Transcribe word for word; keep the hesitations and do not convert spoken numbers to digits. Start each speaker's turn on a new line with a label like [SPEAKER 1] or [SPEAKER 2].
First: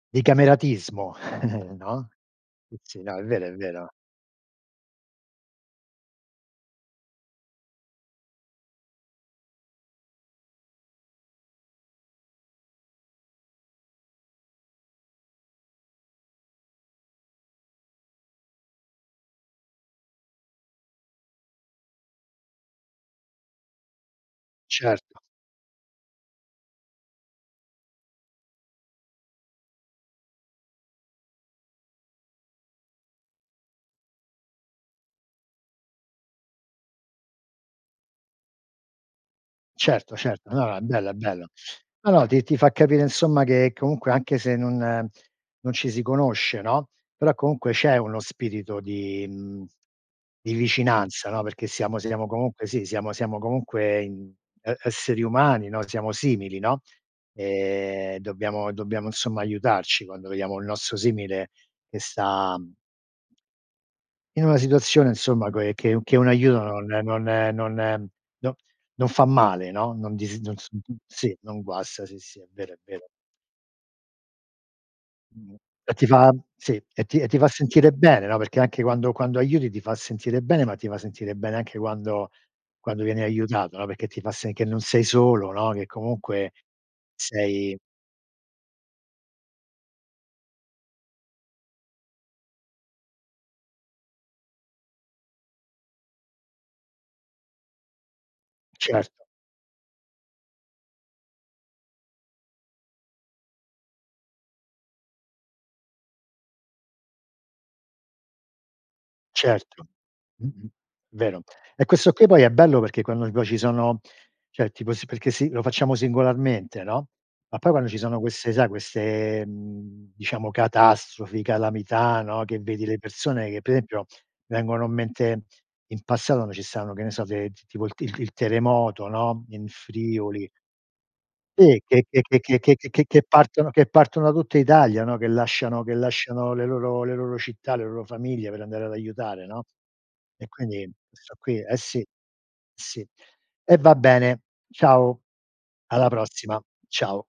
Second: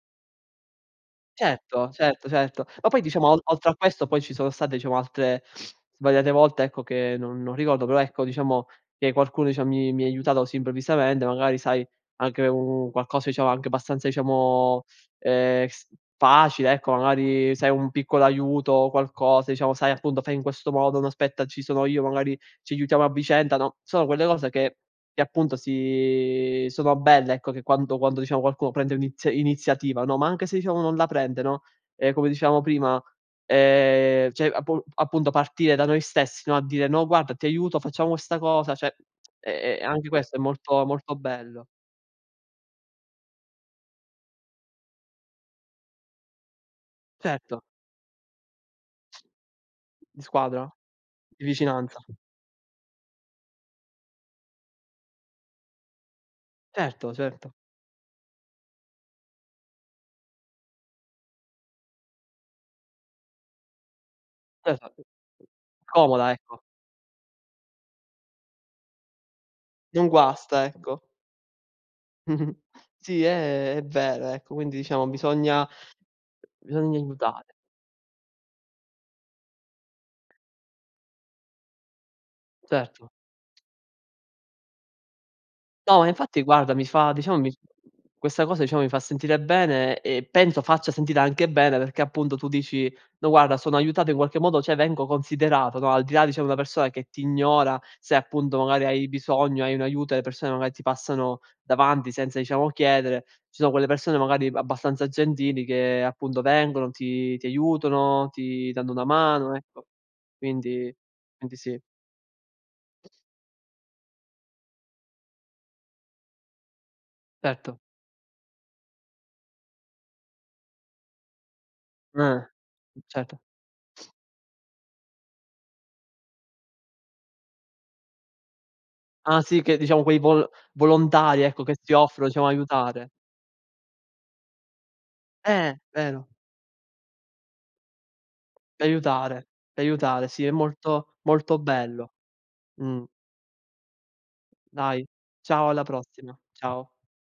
[SPEAKER 1] Di cameratismo,
[SPEAKER 2] cetto,
[SPEAKER 1] no,
[SPEAKER 2] certo, certo.
[SPEAKER 1] eh
[SPEAKER 2] Ma poi,
[SPEAKER 1] sì, no, è
[SPEAKER 2] diciamo, ol
[SPEAKER 1] vero, è
[SPEAKER 2] oltre a
[SPEAKER 1] vero.
[SPEAKER 2] questo, poi ci sono state, diciamo, altre svariate volte, ecco, che non non ricordo. Però, ecco, diciamo che qualcuno dicia mi mi ha aiutato così improvvisamente. Magari, sai, anche un qualcosa, diciamo, anche abbastanza, diciamo, ehm, s facile, ecco. Magari se hai un piccolo aiuto o qualcosa, diciamo, sai, appunto: “Fai in questo modo”. “No, aspetta, ci sono io, magari ci aiutiamo a vicenda”, no. Sono quelle cose che
[SPEAKER 1] Certo.
[SPEAKER 2] che, appunto, si sono belle, ecco, che quando quando, diciamo, qualcuno prende l'ini iniziativa, no, ma anche se, diciamo, non la prende, no, ehm, come dicevamo prima, ehm, cioè, appu appunto, partire da noi stessi, no, a dire: “No, guarda, ti aiuto, facciamo questa cosa”, ceh, e e anche
[SPEAKER 1] Certo,
[SPEAKER 2] questo è
[SPEAKER 1] certo, no, no, è
[SPEAKER 2] molto,
[SPEAKER 1] bello
[SPEAKER 2] molto
[SPEAKER 1] è bello.
[SPEAKER 2] bello.
[SPEAKER 1] No, no, ti ti fa capire insomma che comunque anche se non non ci si conosce, no, però
[SPEAKER 2] Certo.
[SPEAKER 1] comunque c'è uno spirito di, mhmm,
[SPEAKER 2] Di
[SPEAKER 1] di
[SPEAKER 2] squadra,
[SPEAKER 1] vicinanza, no,
[SPEAKER 2] di
[SPEAKER 1] perché siamo
[SPEAKER 2] vicinanza.
[SPEAKER 1] siamo comunque sì, siamo siamo comunque, ehm, e esseri umani, no, siamo simili, no,
[SPEAKER 2] Certo, certo.
[SPEAKER 1] ehm, dobbiamo dobbiamo insomma aiutarci quando vediamo il nostro simile che sta in una
[SPEAKER 2] [unintelligible]
[SPEAKER 1] situazione, insomma, che che che un
[SPEAKER 2] Comoda, ecco.
[SPEAKER 1] aiuto non non non no, non fa male, no, non
[SPEAKER 2] Non
[SPEAKER 1] non dis non
[SPEAKER 2] guasta,
[SPEAKER 1] s uhm,
[SPEAKER 2] ecco.
[SPEAKER 1] sì, non guasta. Sì, sì. È
[SPEAKER 2] Mh-mh.
[SPEAKER 1] vero è vero.
[SPEAKER 2] Sì, è, è vero ecco, quindi diciamo,
[SPEAKER 1] Mh-mh.
[SPEAKER 2] bisogna
[SPEAKER 1] E ti fa, sì,
[SPEAKER 2] bisogna
[SPEAKER 1] e ti, ti fa
[SPEAKER 2] aiutare.
[SPEAKER 1] sentire bene, no, perché anche quando quando aiuti ti fa sentire bene, ma ti fa sentire bene anche quando quando
[SPEAKER 2] Certo.
[SPEAKER 1] vieni aiutato, no, perché ti fa s, che non sei solo, no, che
[SPEAKER 2] No, infatti,
[SPEAKER 1] comunque
[SPEAKER 2] guarda, mi fa, diciamo, mi
[SPEAKER 1] sei
[SPEAKER 2] questa cosa, diciamo, mi fa sentire bene e penso faccia sentire anche bene perché, appunto, tu dici: “No, guarda, sono aiutato in qualche modo cioè vengo considerato”, no, al di là dicia di una persona che ti ignora, se, appunto, magari, hai
[SPEAKER 1] Certo.
[SPEAKER 2] bisogno, hai un aiuto e le persone, magari, ti passano davanti senza, diciamo, chiedere, ci sono quelle persone, magari, abbastanza gentili che, appunto, vengono, ti ti aiutano, ti danno una mano,
[SPEAKER 1] Certo,
[SPEAKER 2] ecco.
[SPEAKER 1] mh-mh.
[SPEAKER 2] Quindi,
[SPEAKER 1] Vero.
[SPEAKER 2] quindi sì.
[SPEAKER 1] E questo qui poi è bello perché quando poi ci sono cioè tipo sì, perché se i facciamo singolarmente, no, ma poi
[SPEAKER 2] Certo.
[SPEAKER 1] quando ci sono queste sai queste, mhmm, diciamo catastrofi, calamità, no,
[SPEAKER 2] Eh,
[SPEAKER 1] che vedi le
[SPEAKER 2] certo.
[SPEAKER 1] persone che pe esempio, vengono in mente in passato, no, ci stavano, che ne so, de tipo il il terremoto,
[SPEAKER 2] Ah,
[SPEAKER 1] no,
[SPEAKER 2] sì
[SPEAKER 1] in
[SPEAKER 2] che diciamo quei vol
[SPEAKER 1] Friuli.
[SPEAKER 2] volontari ecco che
[SPEAKER 1] Sì,
[SPEAKER 2] si
[SPEAKER 1] che che
[SPEAKER 2] offrono, diciamo
[SPEAKER 1] che che che
[SPEAKER 2] aiutare.
[SPEAKER 1] che partono che partono da tutta Italia, no, che
[SPEAKER 2] Eh,
[SPEAKER 1] lasciano che
[SPEAKER 2] vero.
[SPEAKER 1] lasciano le loro le loro città, le loro famiglie per
[SPEAKER 2] D'
[SPEAKER 1] andare ad aiutare,
[SPEAKER 2] aiutare,
[SPEAKER 1] no,
[SPEAKER 2] d'aiutare, sì,
[SPEAKER 1] e
[SPEAKER 2] è
[SPEAKER 1] quindi
[SPEAKER 2] molto,
[SPEAKER 1] sto qui,
[SPEAKER 2] molto
[SPEAKER 1] eh, sì,
[SPEAKER 2] bello, mh.
[SPEAKER 1] sì. E va bene.
[SPEAKER 2] Dai,
[SPEAKER 1] Ciao,
[SPEAKER 2] ciao, alla
[SPEAKER 1] alla
[SPEAKER 2] prossima,
[SPEAKER 1] prossima.
[SPEAKER 2] ciao.
[SPEAKER 1] Ciao.